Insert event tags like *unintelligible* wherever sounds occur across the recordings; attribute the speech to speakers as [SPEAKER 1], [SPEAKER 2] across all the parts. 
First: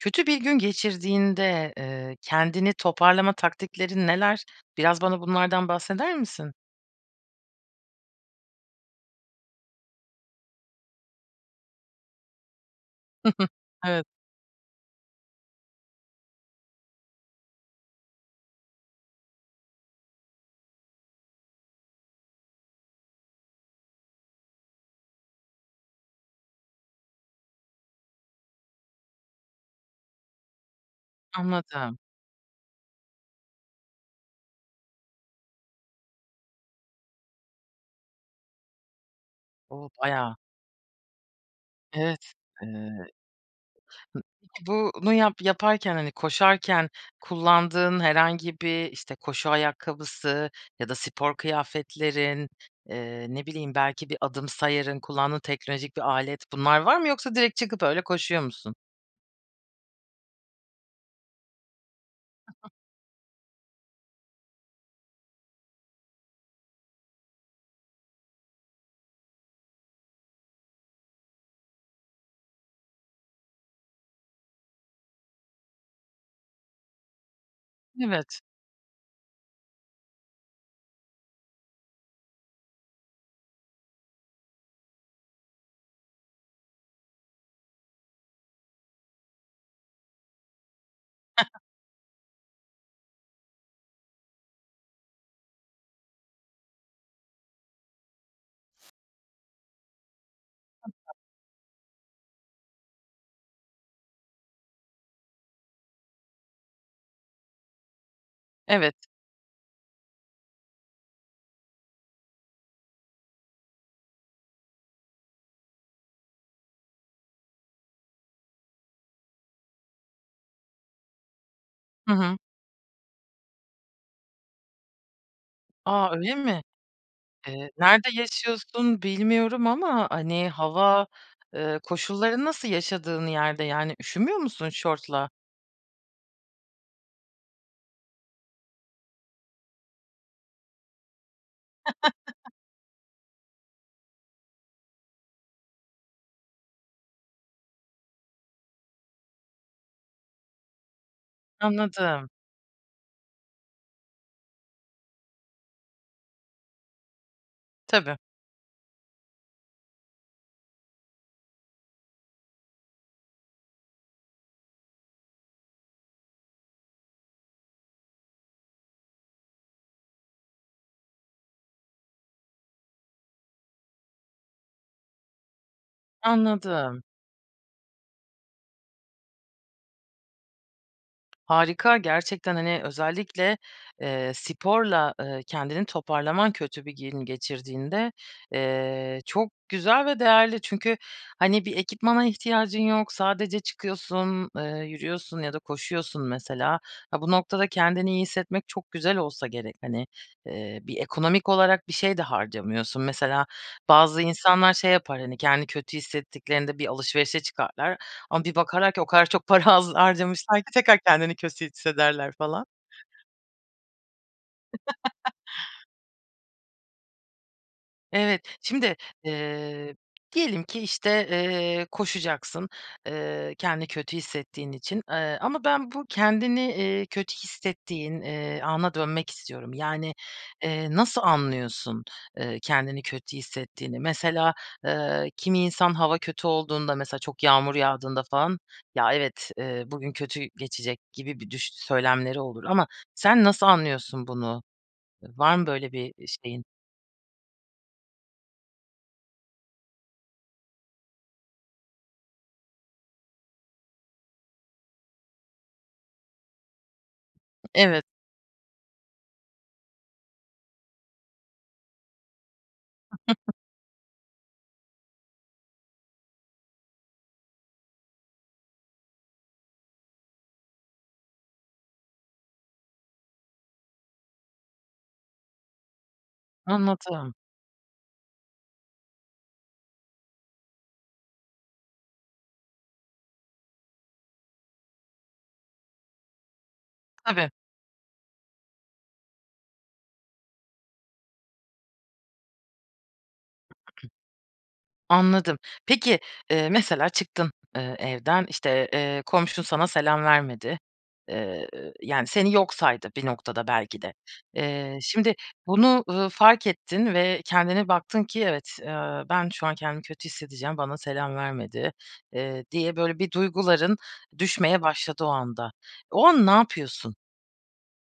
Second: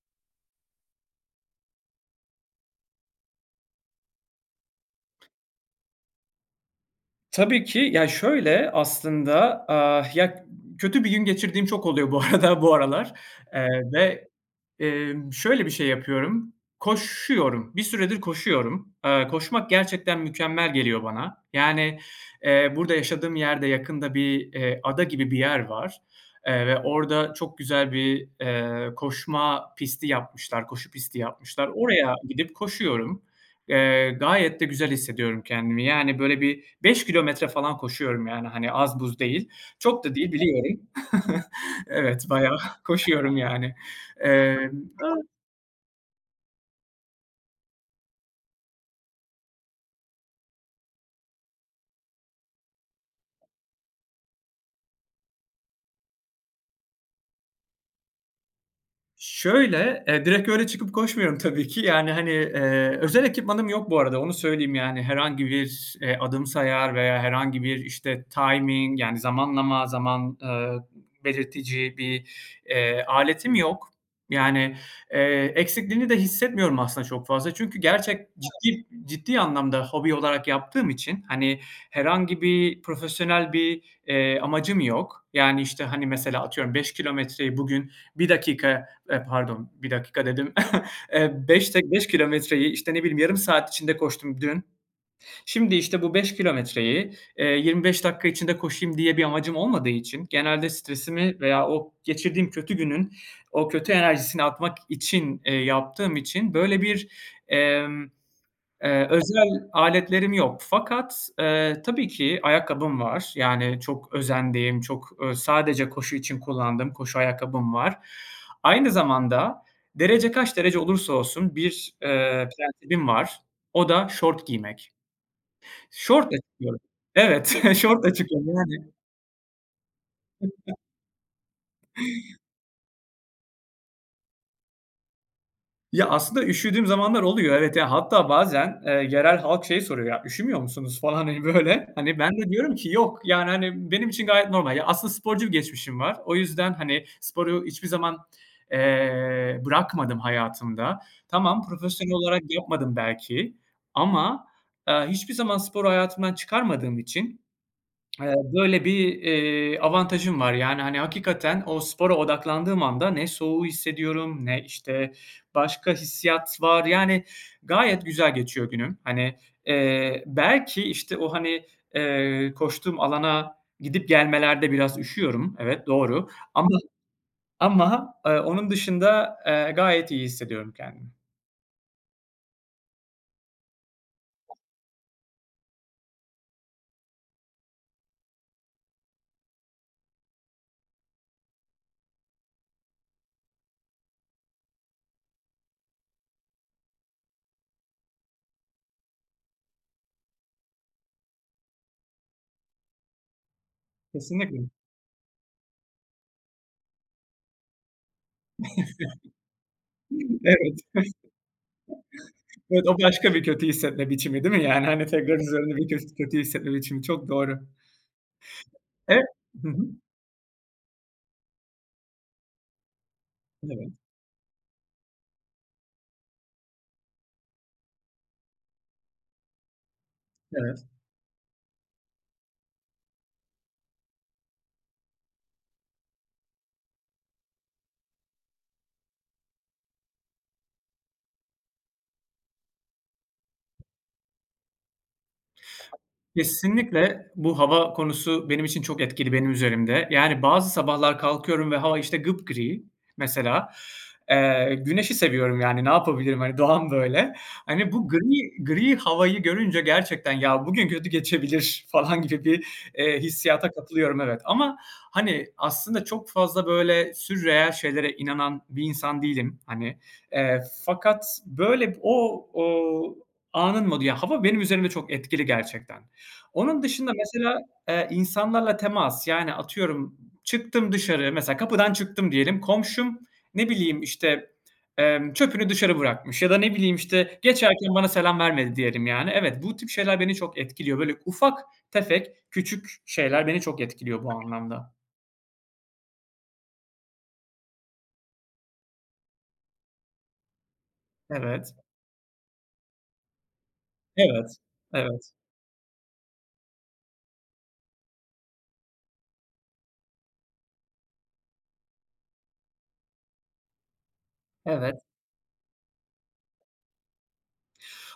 [SPEAKER 1] Kötü bir gün geçirdiğinde, eee, kendini toparlama taktiklerin neler? Biraz bana bunlardan bahseder misin?
[SPEAKER 2] Tabii ki. Ya, şöyle aslında, aaa, ya, ııı, kötü bir gün geçirdiğim çok oluyor bu arada bu aralar,
[SPEAKER 1] *chuckles*
[SPEAKER 2] eee,
[SPEAKER 1] Evet.
[SPEAKER 2] ve, eee, şöyle bir şey yapıyorum, koşuyorum, bir süredir koşuyorum. Eee, koşmak gerçekten mükemmel geliyor bana. Yani, eee, burada yaşadığım yerde yakında bir, eee, ada gibi bir yer var, eee, ve orada çok güzel bir, eee, koşma pisti yapmışlar, koşu pisti yapmışlar.
[SPEAKER 1] Anladım.
[SPEAKER 2] Oraya gidip koşuyorum. Eee, gayet de güzel hissediyorum kendimi. Yani, böyle, bir 5 kilometre falan koşuyorum, yani, hani, az buz değil.
[SPEAKER 1] O,
[SPEAKER 2] Çok da değil
[SPEAKER 1] bayağı.
[SPEAKER 2] biliyorum. *chuckles* Evet,
[SPEAKER 1] Evet,
[SPEAKER 2] bayağı
[SPEAKER 1] eee
[SPEAKER 2] koşuyorum, yani.
[SPEAKER 1] Hı,
[SPEAKER 2] Emm,
[SPEAKER 1] bu bunu
[SPEAKER 2] e
[SPEAKER 1] yap yaparken, hani, koşarken kullandığın herhangi bir, işte, koşu ayakkabısı ya da spor kıyafetlerin, eee, ne bileyim, belki bir adım sayarın, kullandığın teknolojik bir alet, bunlar var mı yoksa direkt çıkıp öyle koşuyor musun?
[SPEAKER 2] Şöyle, e, direkt öyle çıkıp koşmuyorum tabii ki, yani, hani, eee, özel ekipmanım yok bu arada onu söyleyeyim, yani, herhangi bir, eee, adım sayar veya herhangi bir, işte, timing, yani, zamanlama, zaman, eee, belirtici bir, eee, aletim yok. Yani, eee, eksikliğini de hissetmiyorum aslında çok fazla. Çünkü gerçek
[SPEAKER 1] Evet.
[SPEAKER 2] ciddi ciddi anlamda hobi olarak yaptığım için, hani, herhangi bir profesyonel bir, eee, amacım yok. Yani, işte, hani, mesela, atıyorum, 5 kilometreyi bugün 1 dakika, e, pardon, 1 dakika dedim, *chuckles* eee,
[SPEAKER 1] *unintelligible*
[SPEAKER 2] beş d beş kilometreyi, işte, ne bileyim, yarım saat içinde koştum dün. Şimdi, işte, bu 5 kilometreyi, eee, 25 dakika içinde koşayım diye bir amacım olmadığı için genelde
[SPEAKER 1] *unintelligible*
[SPEAKER 2] stresimi veya o geçirdiğim kötü günün o kötü enerjisini atmak için, eee, yaptığım için, böyle, bir, eee,
[SPEAKER 1] Evet.
[SPEAKER 2] eee, özel aletlerim yok. Fakat, eee, tabii ki ayakkabım var, yani, çok özendiğim, çok, eee, sadece koşu için kullandığım koşu ayakkabım var. Aynı zamanda derece kaç derece olursa olsun bir,
[SPEAKER 1] Hı hı.
[SPEAKER 2] eee, prensibim var, o da şort giymek.
[SPEAKER 1] A, öyle
[SPEAKER 2] Şortla
[SPEAKER 1] mi?
[SPEAKER 2] çıkıyorum. Evet,
[SPEAKER 1] Eee,
[SPEAKER 2] *chuckles*
[SPEAKER 1] nerde
[SPEAKER 2] şortla çıkıyorum. *unintelligible*
[SPEAKER 1] yaşıyorsun bilmiyorum ama, hani, hava, eee,
[SPEAKER 2] *gasps*
[SPEAKER 1] koşulların nasıl yaşadığın yerde, yani, üşümüyor musun şortla?
[SPEAKER 2] Ya, aslında üşüdüğüm zamanlar oluyor, evet, ya, hatta bazen, eee, yerel halk şey soruyor, ya, "Üşümüyor musunuz?" falan, hani, böyle. Hani, ben de
[SPEAKER 1] *chuckles*
[SPEAKER 2] diyorum ki "Yok, yani, hani, benim için gayet normal." Ya, aslında sporcu bir geçmişim var, o yüzden, hani, sporu hiçbir zaman, eee, bırakmadım hayatımda. Tamam, profesyonel
[SPEAKER 1] Anladım.
[SPEAKER 2] olarak yapmadım belki ama, eee, hiçbir zaman sporu hayatımdan çıkarmadığım için
[SPEAKER 1] Tabii.
[SPEAKER 2] *smacks lips* eee, böyle bir, eee, avantajım var, yani, hani, hakikaten o spora odaklandığım anda ne soğuğu hissediyorum ne, işte, başka hissiyat var. Yani, gayet güzel geçiyor günüm. Hani, eee, belki, işte, o, hani, eee, koştuğum alana gidip gelmelerde biraz üşüyorum, evet, doğru ama,
[SPEAKER 1] Anladım.
[SPEAKER 2] ama, ııı, onun dışında, eee, gayet iyi hissediyorum kendimi.
[SPEAKER 1] Harika, gerçekten, hani, özellikle, eee, sporla, eee, kendini toparlaman kötü bir gün geçirdiğinde, eee, çok güzel ve değerli. Çünkü, hani, bir ekipmana ihtiyacın yok, sadece çıkıyorsun, eee, yürüyorsun ya da koşuyorsun mesela. Ha, bu noktada kendini iyi hissetmek çok güzel olsa gerek, hani, eee, bir ekonomik olarak bir şey de harcamıyorsun. Mesela bazı
[SPEAKER 2] Kesinlikle.
[SPEAKER 1] insanlar şey yapar, hani, kendini kötü hissettiklerinde bir alışverişe çıkarlar ama bir bakarlar ki o kadar çok para haz
[SPEAKER 2] *chuckles*
[SPEAKER 1] harcamışlar ki
[SPEAKER 2] Evet.
[SPEAKER 1] tekrar kendini kötü hissederler falan.
[SPEAKER 2] Evet, o başka bir kötü hissetme biçimi değil mi, yani, hani,
[SPEAKER 1] *chuckles*
[SPEAKER 2] tekrar üzerinde bir kö kötü hissetme biçimi çok doğru.
[SPEAKER 1] Evet, şimdi,
[SPEAKER 2] E Hı hı.
[SPEAKER 1] eee, diyelim ki, işte, eee, koşacaksın, eee, kendini
[SPEAKER 2] Evet.
[SPEAKER 1] kötü hissettiğin için, eee, ama ben bu kendini, eee, kötü hissettiğin, eee, ana dönmek istiyorum. Yani,
[SPEAKER 2] Evet.
[SPEAKER 1] eee, nasıl anlıyorsun, eee, kendini kötü hissettiğini? Mesela, eee, kimi insan hava kötü olduğunda, mesela çok yağmur yağdığında falan, "Ya, evet, eee, bugün kötü geçecek gibi bir düş" söylemleri olur ama sen nasıl anlıyorsun bunu? Var mı böyle bir, iii, şeyin?
[SPEAKER 2] Kesinlikle bu hava konusu benim için çok etkili benim üzerimde. Yani, bazı sabahlar kalkıyorum ve hava işte gıpgri mesela. Eee, güneşi seviyorum, yani, ne yapabilirim, hani, doğam böyle. Hani,
[SPEAKER 1] Evet.
[SPEAKER 2] bu gri gri havayı görünce gerçekten, "Ya, bugün kötü geçebilir." falan gibi, eee,
[SPEAKER 1] *unintelligible*
[SPEAKER 2] hissiyata katılıyorum evet, ama, hani, aslında çok fazla, böyle, sürreal şeylere inanan bir insan değilim hani. Eee, fakat, böyle, o o anın modu, yani, hava benim üzerimde çok etkili gerçekten. Onun dışında
[SPEAKER 1] Anladım.
[SPEAKER 2] mesela, eee, insanlarla temas, yani, atıyorum çıktım dışarı, mesela kapıdan çıktım diyelim, komşum, ne bileyim, işte, eee, çöpünü dışarı bırakmış ya da, ne bileyim, işte,
[SPEAKER 1] Tabii.
[SPEAKER 2] geçerken bana selam vermedi diyelim yani. Evet, bu tip şeyler beni çok etkiliyor. Böyle ufak tefek küçük şeyler beni çok etkiliyor bu anlamda.
[SPEAKER 1] *clears throat* Anladım. Peki, ııı, mesela çıktın, eee, evden, işte, eee, komşun sana selam vermedi. Eee,
[SPEAKER 2] Evet.
[SPEAKER 1] yani, seni yok saydı bir noktada belki de.
[SPEAKER 2] Evet,
[SPEAKER 1] Eee,
[SPEAKER 2] evet.
[SPEAKER 1] şimdi bunu, ııı, fark ettin ve kendine baktın ki evet, eee, "Ben şu an kendimi kötü hissedeceğim, bana selam vermedi." eee, diye böyle bir duyguların düşmeye
[SPEAKER 2] Evet.
[SPEAKER 1] başladı o anda. O an ne yapıyorsun?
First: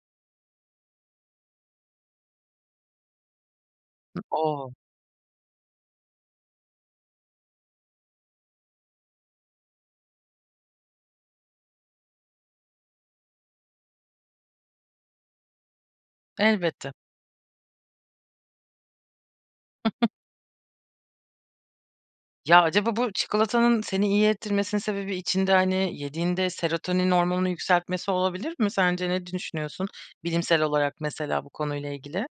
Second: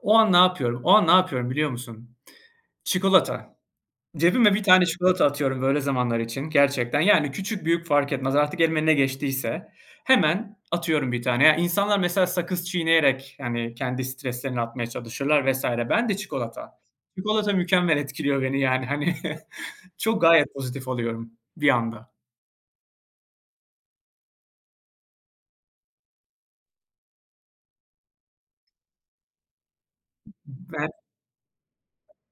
[SPEAKER 2] O an ne yapıyorum? O an ne yapıyorum biliyor musun? Çikolata.
[SPEAKER 1] I
[SPEAKER 2] Cebime 1
[SPEAKER 1] O.
[SPEAKER 2] tane çikolata atıyorum böyle zamanlar için gerçekten. Yani, küçük büyük fark etmez artık elime ne geçtiyse hemen atıyorum 1 tane. İnsanlar mesela sakız çiğneyerek, yani, kendi streslerini atmaya çalışırlar vs. Ben de çikolata.
[SPEAKER 1] Elbette.
[SPEAKER 2] Çikolata mükemmel etkiliyor beni, yani, hani, *chuckles* çok gayet pozitif oluyorum bir anda.
[SPEAKER 1] Ya, acaba bu çikolatanın seni iyi ettirmesinin sebebi içinde, hani, yediğinde serotonin hormonunu yükseltmesi olabilir mi sence ne düşünüyorsun bilimsel
[SPEAKER 2] Ve
[SPEAKER 1] olarak mesela bu konuyla ilgili?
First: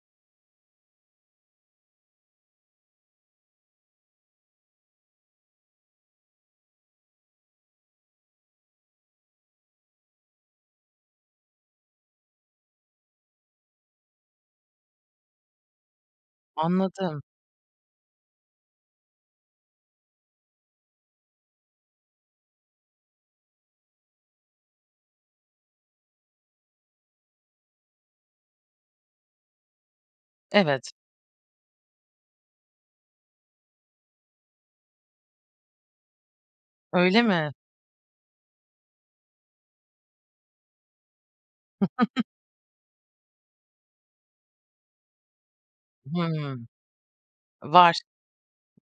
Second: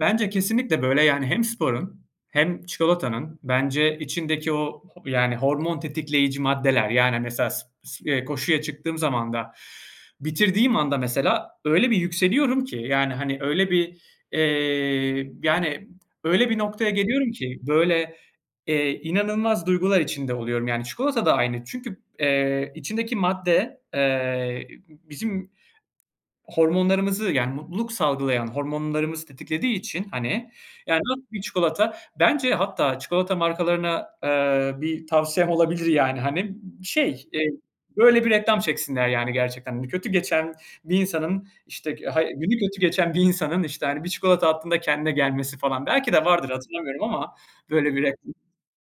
[SPEAKER 2] Bence kesinlikle, böyle, yani, hem sporun hem çikolatanın bence içindeki o, ho yani, hormon tetikleyici maddeler, yani, mesela s s eee, koşuya çıktığım zaman da, bitirdiğim anda mesela öyle bir yükseliyorum ki, yani, hani, öyle bir, eee, yani, öyle bir noktaya
[SPEAKER 1] Anladım.
[SPEAKER 2] geliyorum ki, böyle, eee, inanılmaz duygular içinde oluyorum, yani, çikolata da aynı. Çünkü, eee, içindeki madde, eee, bizim hormonlarımızı, yani, mutluluk salgılayan hormonlarımızı tetiklediği için, hani,
[SPEAKER 1] Evet.
[SPEAKER 2] yani, nasıl bir çikolata, bence hatta çikolata markalarına, eee, bir tavsiyem olabilir, yani, hani,
[SPEAKER 1] Öyle
[SPEAKER 2] şey, eee,
[SPEAKER 1] mi?
[SPEAKER 2] böyle bir reklam çeksinler, yani, gerçekten. Hani, kötü geçen bir insanın, işte, g ha
[SPEAKER 1] *chuckles*
[SPEAKER 2] günü kötü geçen bir insanın, işte, hani, 1 çikolata attığında kendine gelmesi falan, belki de vardır
[SPEAKER 1] Hımm,
[SPEAKER 2] hatırlamıyorum ama
[SPEAKER 1] var.
[SPEAKER 2] böyle bir reklam.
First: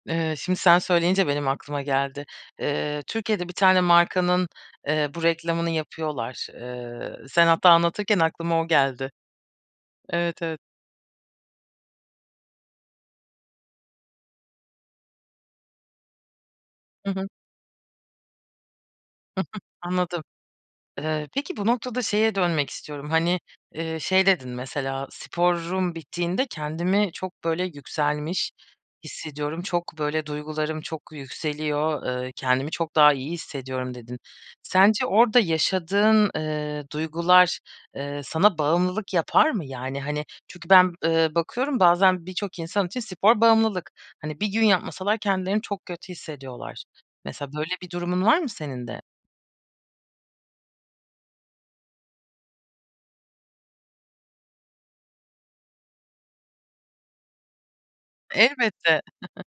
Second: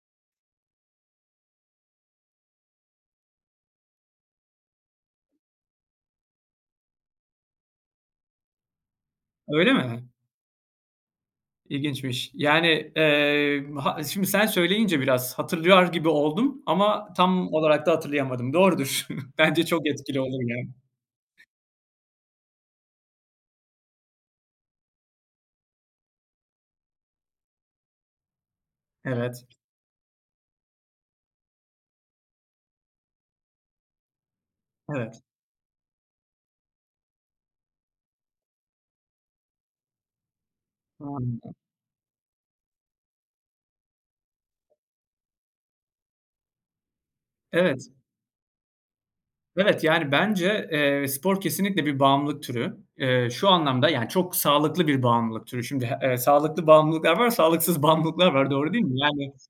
[SPEAKER 1] Eee, şimdi sen söyleyince benim aklıma geldi. Eee, Türkiye'de bir tane markanın, eee, bu reklamını yapıyorlar. Eee, sen hatta anlatırken aklıma o geldi.
[SPEAKER 2] Öyle mi?
[SPEAKER 1] Evet, evet.
[SPEAKER 2] İlginçmiş. Yani, emm, ha şimdi sen söyleyince biraz hatırlar gibi oldum
[SPEAKER 1] Hı
[SPEAKER 2] ama
[SPEAKER 1] hı.
[SPEAKER 2] tam olarak da hatırlayamadım. Doğrudur. *chuckles*
[SPEAKER 1] *giggles*
[SPEAKER 2] Bence çok etkili
[SPEAKER 1] Anladım.
[SPEAKER 2] olur ya.
[SPEAKER 1] Eee, peki, bu noktada şeye dönmek istiyorum, hani, eee, şey dedin mesela, "Sporum bittiğinde kendimi çok böyle yükselmiş
[SPEAKER 2] Evet.
[SPEAKER 1] hissediyorum. Çok böyle duygularım çok yükseliyor, eee, kendimi çok daha iyi hissediyorum." dedin. Sence
[SPEAKER 2] Evet.
[SPEAKER 1] orada yaşadığın, eee, duygular, eee, sana bağımlılık yapar mı? Yani, hani, çünkü ben, eee,
[SPEAKER 2] *unintelligible*
[SPEAKER 1] bakıyorum bazen birçok insan için spor bağımlılık. Hani, 1 gün yapmasalar kendilerini çok kötü hissediyorlar. Mesela, böyle bir
[SPEAKER 2] Evet.
[SPEAKER 1] durumun var mı senin de?
[SPEAKER 2] Evet, yani, bence, eee, spor kesinlikle bir bağımlılık türü. Eee, şu anlamda yani çok sağlıklı bir bağımlılık türü. Şimdi, eee, sağlıklı bağımlılıklar var, sağlıksız bağımlılıklar var, doğru değil mi?
[SPEAKER 1] Elbette.
[SPEAKER 2] Yani,
[SPEAKER 1] *chuckles*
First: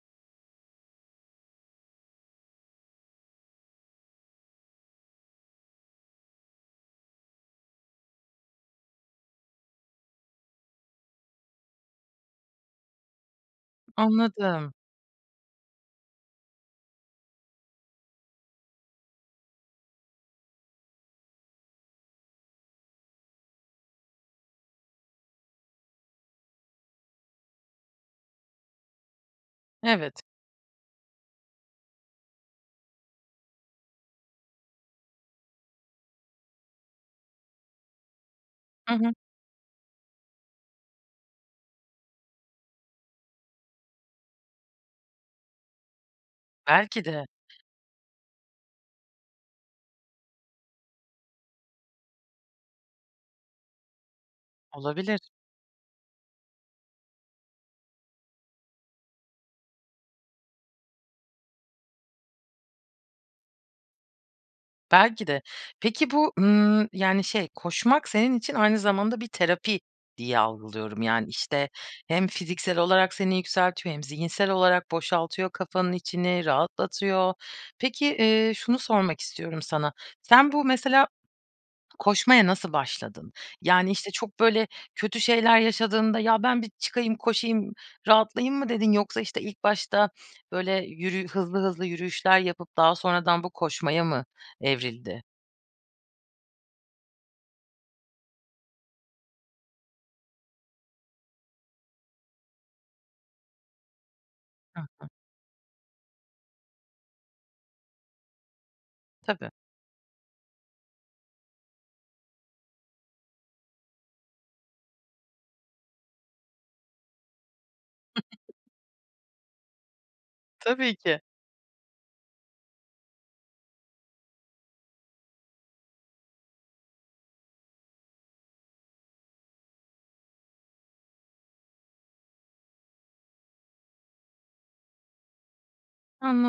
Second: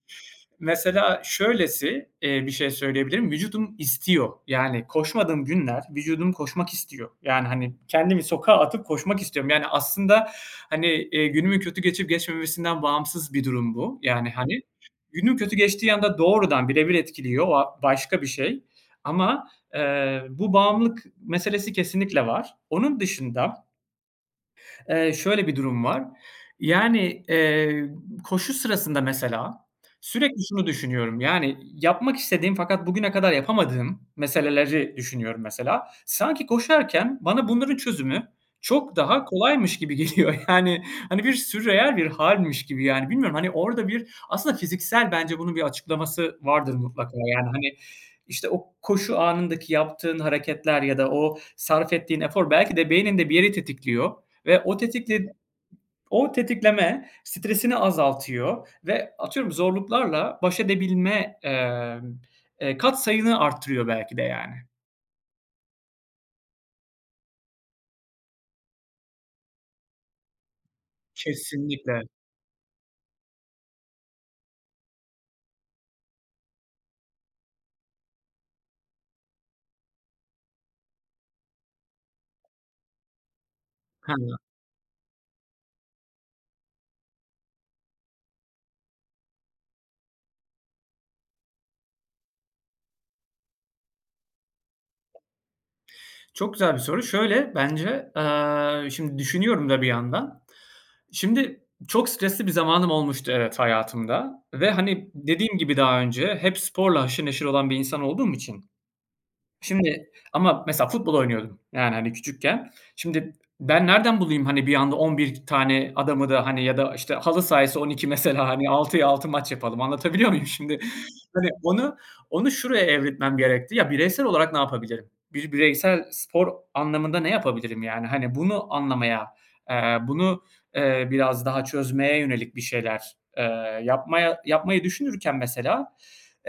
[SPEAKER 2] mesela şöylesi, eee, bir şey söyleyebilirim: Vücudum istiyor. Yani koşmadığım günler vücudum koşmak istiyor, yani, hani, kendimi sokağa atıp koşmak istiyorum. Yani aslında, hani, eee, günümün kötü geçip geçmemesinden bağımsız bir durum bu, yani, hani.
[SPEAKER 1] Anladım.
[SPEAKER 2] Günüm kötü geçtiği anda doğrudan bire bir etkiliyor, o a başka bir şey. Ama, eee, bu bağımlılık meselesi kesinlikle var. Onun dışında eee, şöyle bir durum var: Yani, eee, koşu sırasında, mesela
[SPEAKER 1] Evet.
[SPEAKER 2] sürekli şunu düşünüyorum, yani, yapmak istediğim fakat bugüne kadar yapamadığım meseleleri düşünüyorum mesela. Sanki koşarken bana bunların çözümü
[SPEAKER 1] Hı
[SPEAKER 2] çok
[SPEAKER 1] hı.
[SPEAKER 2] daha kolaymış gibi geliyor, yani. Hani, bir sürreal bir hâlmiş gibi yani. Bilmiyorum, hani, orada bir aslında fiziksel, bence, bunun bir açıklaması vardır
[SPEAKER 1] Belki
[SPEAKER 2] mutlaka.
[SPEAKER 1] de.
[SPEAKER 2] Yani, hani, işte, o koşu anındaki yaptığın hareketler ya da o sarf ettiğin efor belki de beyninde bir yeri tetikliyor ve o
[SPEAKER 1] Olabilir.
[SPEAKER 2] tetikledi o tetikleme stresini azaltıyor ve atıyorum zorluklarla baş edebilme, emm, eee, katsayını arttırıyor belki de, yani.
[SPEAKER 1] Belki de. Peki bu, ııı, yani, şey, koşmak senin için aynı zamanda bir terapi diye algılıyorum. Yani, işte,
[SPEAKER 2] Kesinlikle.
[SPEAKER 1] hem fiziksel olarak seni yükseltiyor hem zihinsel olarak boşaltıyor kafanın içini, rahatlatıyor. Peki, eee, şunu sormak istiyorum sana: Sen bu, mesela, koşmaya nasıl başladın? Yani, işte, çok
[SPEAKER 2] *unintelligible*
[SPEAKER 1] böyle kötü şeyler yaşadığında, "Ya, ben bir çıkayım, koşayım, rahatlayayım." mı dedin? Yoksa, işte, ilk başta böyle, yürü hızlı hızlı yürüyüşler yapıp daha sonradan bu koşmaya mı evrildi?
[SPEAKER 2] Çok güzel bir soru. Şöyle bence, eee, şimdi düşünüyorum da bir yandan. Şimdi, çok stresli bir zamanım olmuştu evet, hayatımda ve,
[SPEAKER 1] Hı hı.
[SPEAKER 2] hani, dediğim gibi daha önce, hep sporla haşır neşir olan bir insan olduğum için
[SPEAKER 1] Tabii.
[SPEAKER 2] Şimdi, ama mesela futbol oynuyordum yani, hani, küçükken. Şimdi, ben nereden bulayım, hani, bir anda 11 tane adamı da, hani, ya da, işte, halı sahaysa 12, mesela, hani,
[SPEAKER 1] *giggles*
[SPEAKER 2] 6'ya 6 maç yapalım, anlatabiliyor muyum, şimdi?
[SPEAKER 1] Tabii ki.
[SPEAKER 2] Hani, onu onu şuraya evriltmem gerekti. "Ya, bireysel olarak ne yapabilirim? Bir bireysel spor anlamında ne yapabilirim yani?" Hani, bunu anlamaya, eee, bunu, eee, biraz daha çözmeye yönelik bir şeyler, eee, yapmaya yapmayı düşünürken, mesela,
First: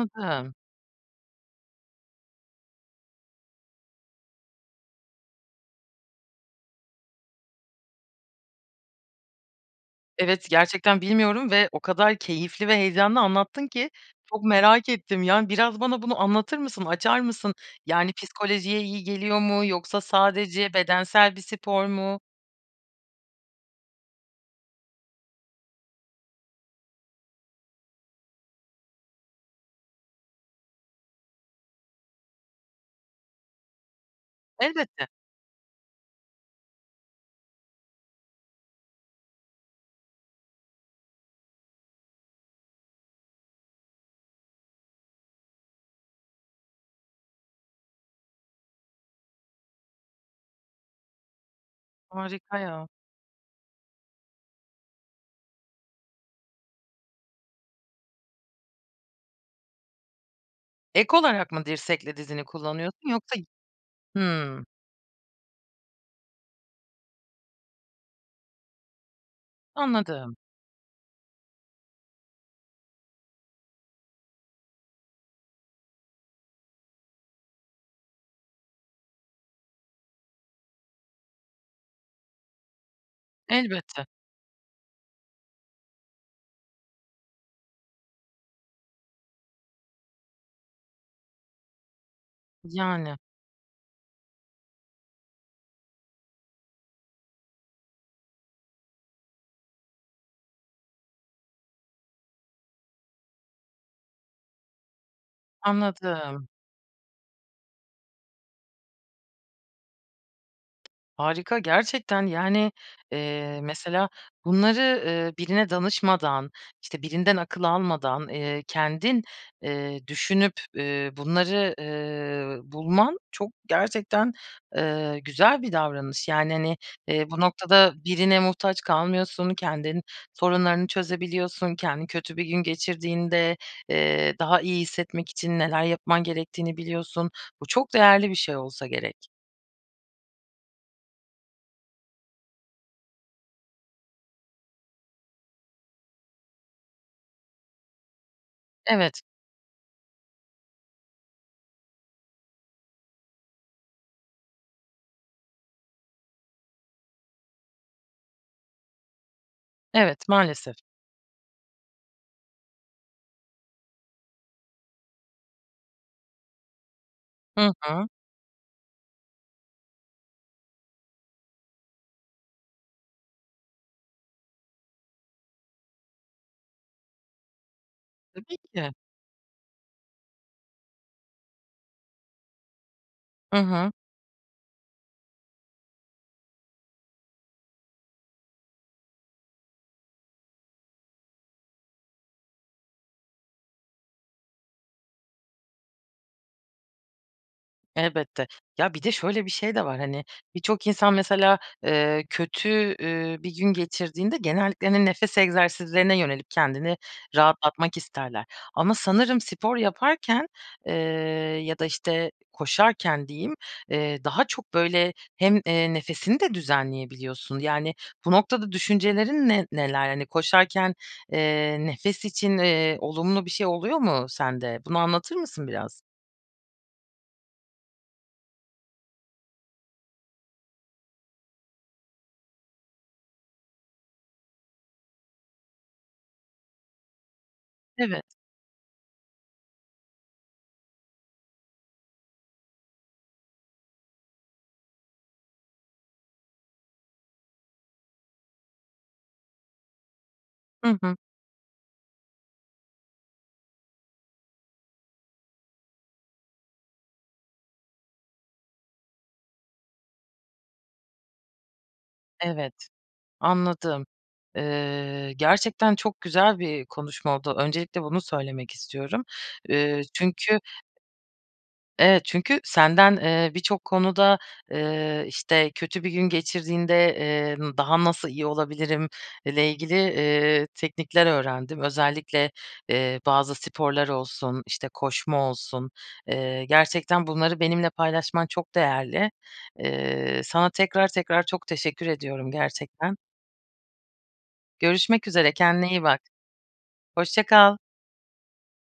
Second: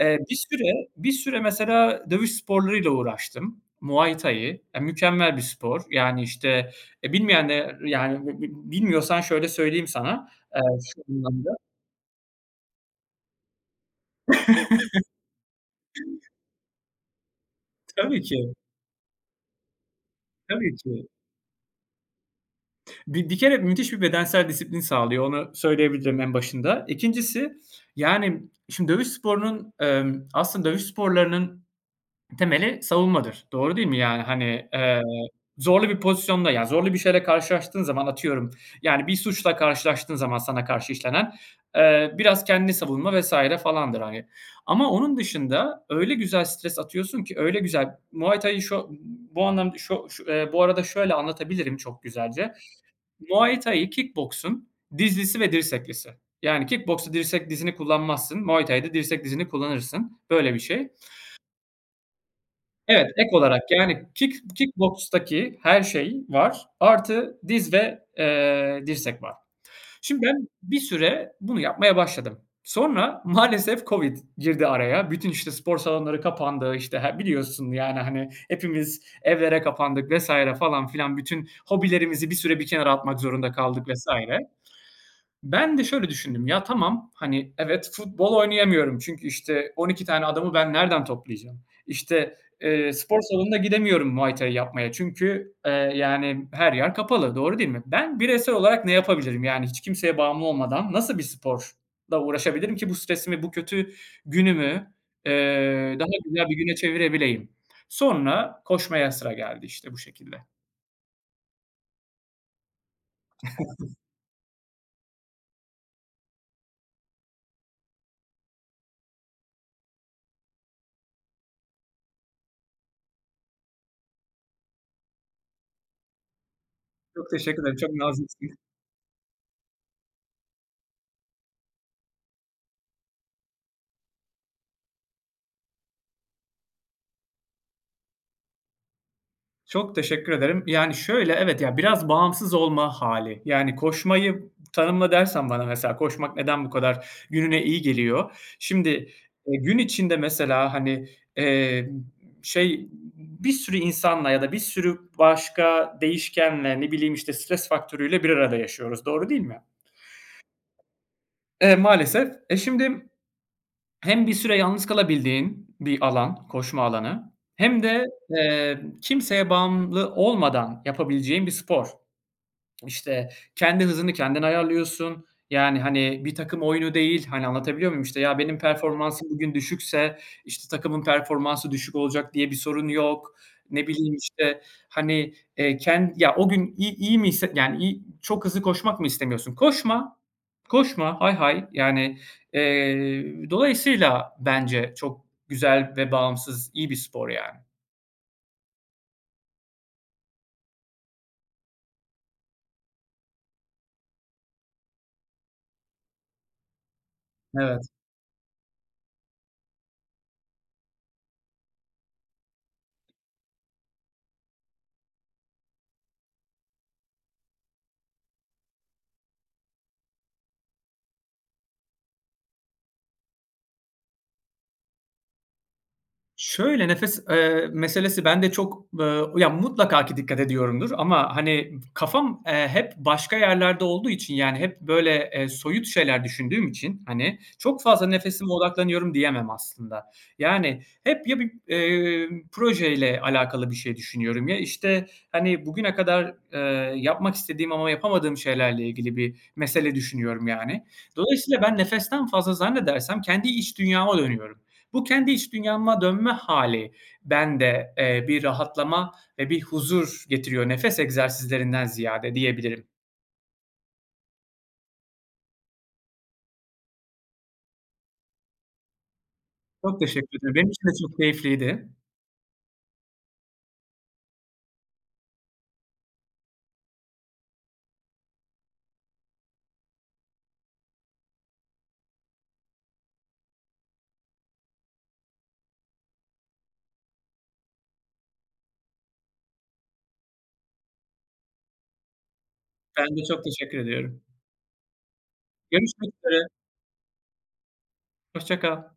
[SPEAKER 2] eee, bir süre bir süre mesela dövüş sporları ile uğraştım. Muay Thai, ya, mükemmel bir spor, yani, işte, e, bilmeyenler yani, b b bilmiyorsan şöyle söyleyeyim sana.
[SPEAKER 1] Evet,
[SPEAKER 2] Eee,
[SPEAKER 1] gerçekten
[SPEAKER 2] şu
[SPEAKER 1] bilmiyorum
[SPEAKER 2] anlamda
[SPEAKER 1] ve o kadar keyifli ve heyecanlı anlattın ki çok merak ettim. Yani, biraz bana bunu
[SPEAKER 2] *chuckles*
[SPEAKER 1] anlatır mısın, açar mısın? Yani,
[SPEAKER 2] Tabii ki.
[SPEAKER 1] psikolojiye iyi geliyor mu yoksa
[SPEAKER 2] Tabii
[SPEAKER 1] sadece
[SPEAKER 2] ki.
[SPEAKER 1] bedensel bir spor mu?
[SPEAKER 2] Bi bir kere müthiş bir bedensel disiplin sağlıyor, onu söyleyebilirim en başında. 2'ncisi, yani şimdi dövüş sporunun, emm, aslında dövüş sporlarının temeli savunmadır. Doğru değil mi? Yani, hani, eee,
[SPEAKER 1] Elbette.
[SPEAKER 2] zorlu bir pozisyonda, yani zorlu bir şeyle karşılaştığın zaman, atıyorum, yani bir suçla karşılaştığın zaman sana karşı işlenen, eee, biraz kendini savunma vs. falandır hani. Ama onun dışında öyle güzel stres atıyorsun ki, öyle güzel Muay Thai şo b bu anlamda şo şu eee, bu arada şöyle anlatabilirim çok güzelce:
[SPEAKER 1] Harika ya.
[SPEAKER 2] Muay Thai, kick boksun dizlisi ve dirseklisi. Yani kick boksta dirsek, dizini kullanmazsın; Muay Thai'da dirsek, dizini kullanırsın, böyle bir şey.
[SPEAKER 1] Ek olarak mı dirsekle dizini
[SPEAKER 2] Evet,
[SPEAKER 1] kullanıyorsun
[SPEAKER 2] ek
[SPEAKER 1] yoksa g
[SPEAKER 2] olarak, yani kick
[SPEAKER 1] Hımm.
[SPEAKER 2] kick bokstaki her şey var, artı diz ve, eee, dirsek var. Şimdi,
[SPEAKER 1] Anladım.
[SPEAKER 2] ben bir süre bunu yapmaya başladım. Sonra maalesef COVID girdi araya, bütün, işte, spor salonları kapandı, işte, he biliyorsun, yani, hani hepimiz evlere kapandık vs. falan filan, bütün hobilerimizi bir süre bir kenara atmak zorunda kaldık vs.
[SPEAKER 1] Elbette.
[SPEAKER 2] Ben de şöyle düşündüm: "Ya, tamam, hani, evet, futbol oynayamıyorum çünkü, işte, 12 tane adamı ben nereden toplayacağım? İşte, eee,
[SPEAKER 1] Yani.
[SPEAKER 2] spor salonuna gidemiyorum Muay Thai yapmaya çünkü, eee, yani her yer kapalı, doğru değil mi? Ben bireysel olarak ne yapabilirim? Yani hiç kimseye bağımlı olmadan nasıl bir sporla uğraşabilirim ki bu stresimi, bu kötü günümü, eee, daha
[SPEAKER 1] Anladım.
[SPEAKER 2] güzel bir güne çevirebileyim?" Sonra koşmaya sıra geldi, işte, bu şekilde.
[SPEAKER 1] Harika gerçekten, yani, eee,
[SPEAKER 2] *chuckles*
[SPEAKER 1] mesela, bunları, ııı, birine danışmadan, işte, birinden akıl almadan, eee, kendin, eee, düşünüp, ü bunları, ııı, bulman çok gerçekten, eee, güzel bir davranış. Yani, hani,
[SPEAKER 2] Çok
[SPEAKER 1] eee, bu
[SPEAKER 2] teşekkür ederim, çok
[SPEAKER 1] noktada birine
[SPEAKER 2] naziksin.
[SPEAKER 1] muhtaç kalmıyorsun, kendin sorunlarını çözebiliyorsun, kendini kötü bir gün geçirdiğinde, eee, daha iyi hissetmek için neler yapman gerektiğini biliyorsun. Bu çok değerli bir şey olsa gerek.
[SPEAKER 2] Çok teşekkür ederim. Yani, şöyle, evet ya, biraz bağımsız olma hâli. Yani, koşmayı tanımla dersen bana, mesela, koşmak neden bu kadar gününe iyi geliyor? Şimdi,
[SPEAKER 1] Evet.
[SPEAKER 2] eee, gün içinde, mesela, hani, eee, şey, bir sürü insanla ya da bir sürü başka değişkenle, ne bileyim, işte, stres faktörüyle bir arada yaşıyoruz. Doğru değil mi?
[SPEAKER 1] Evet, maalesef.
[SPEAKER 2] Eee, maalesef. Eee, şimdi hem bir süre yalnız kalabildiğin bir alan, koşma alanı
[SPEAKER 1] Hı
[SPEAKER 2] hem de,
[SPEAKER 1] hı.
[SPEAKER 2] eee, kimseye bağımlı olmadan yapabileceğin bir spor. İşte, kendi hızını kendin ayarlıyorsun, yani, hani, bir takım oyunu değil, hani, anlatabiliyor muyum? İşte, ya
[SPEAKER 1] Tabii
[SPEAKER 2] benim
[SPEAKER 1] ki.
[SPEAKER 2] performansım bugün düşükse, işte, takımın performansı düşük olacak diye bir sorun yok.
[SPEAKER 1] Hı
[SPEAKER 2] Ne
[SPEAKER 1] hı.
[SPEAKER 2] bileyim, işte, hani, eee, ken ya o gün i-i iyi hisset yani, i iyi, çok hızlı koşmak mı istemiyorsun? Koşma, koşma, hay hay. Yani, eee, dolayısıyla bence çok güzel ve bağımsız, iyi bir spor, yani.
[SPEAKER 1] Elbette. Ya, bir de şöyle bir şey de var, hani, birçok insan, mesela, eee, kötü, ü bir gün geçirdiğinde genellikle, hani, nefes egzersizlerine yönelip kendini
[SPEAKER 2] Evet.
[SPEAKER 1] rahatlatmak isterler. Ama sanırım spor yaparken, eee, ya da, işte, koşarken diyeyim, eee, daha çok, böyle, hem, eee, nefesini de düzenleyebiliyorsun. Yani, bu noktada düşüncelerin ne neler? Hani, koşarken, eee, nefes için, eee, olumlu bir şey oluyor mu sende? Bunu anlatır mısın biraz?
[SPEAKER 2] Şöyle, nefes, ııı, meselesi bende çok, ııı, ya mutlaka ki dikkat ediyorumdur ama, hani, kafam, eee, hep başka yerlerde olduğu için, yani, hep, böyle, eee, soyut şeyler düşündüğüm için, hani, çok fazla
[SPEAKER 1] Evet.
[SPEAKER 2] nefesime odaklanıyorum diyemem aslında. Yani, hep ya bir, eee, projeyle alakalı bir şey düşünüyorum ya, işte, hani, bugüne kadar, ııı, yapmak istediğim ama yapamadığım şeylerle ilgili bir mesele düşünüyorum, yani.
[SPEAKER 1] Hı hı.
[SPEAKER 2] Dolayısıyla ben nefesten fazla zannedersem kendi iç dünyama dönüyorum. Bu kendi iç dünyama dönme hâli bende, eee, bir rahatlama ve bir huzur getiriyor, nefes egzersizlerinden ziyade diyebilirim.
[SPEAKER 1] Evet. Anladım. Iıı, gerçekten çok güzel bir konuşma oldu. Öncelikle bunu söylemek istiyorum.
[SPEAKER 2] Çok
[SPEAKER 1] Iıı,
[SPEAKER 2] teşekkür ederim.
[SPEAKER 1] çünkü
[SPEAKER 2] Benim için de çok keyifliydi.
[SPEAKER 1] Evet, çünkü senden, ııı, birçok konuda, ııı, işte, kötü bir gün geçirdiğinde, ııı, daha nasıl iyi olabilirim ile ilgili, ııı, teknikler öğrendim. Özellikle, eee, bazı sporlar olsun, işte, koşma olsun, eee, gerçekten bunları benimle paylaşman çok değerli. Eee, sana tekrar tekrar çok teşekkür ediyorum
[SPEAKER 2] Ben
[SPEAKER 1] gerçekten.
[SPEAKER 2] de çok teşekkür ediyorum.
[SPEAKER 1] Görüşmek üzere. Kendine iyi
[SPEAKER 2] Görüşmek
[SPEAKER 1] bak.
[SPEAKER 2] üzere.
[SPEAKER 1] Hoşça kal.
[SPEAKER 2] Hoşça kal.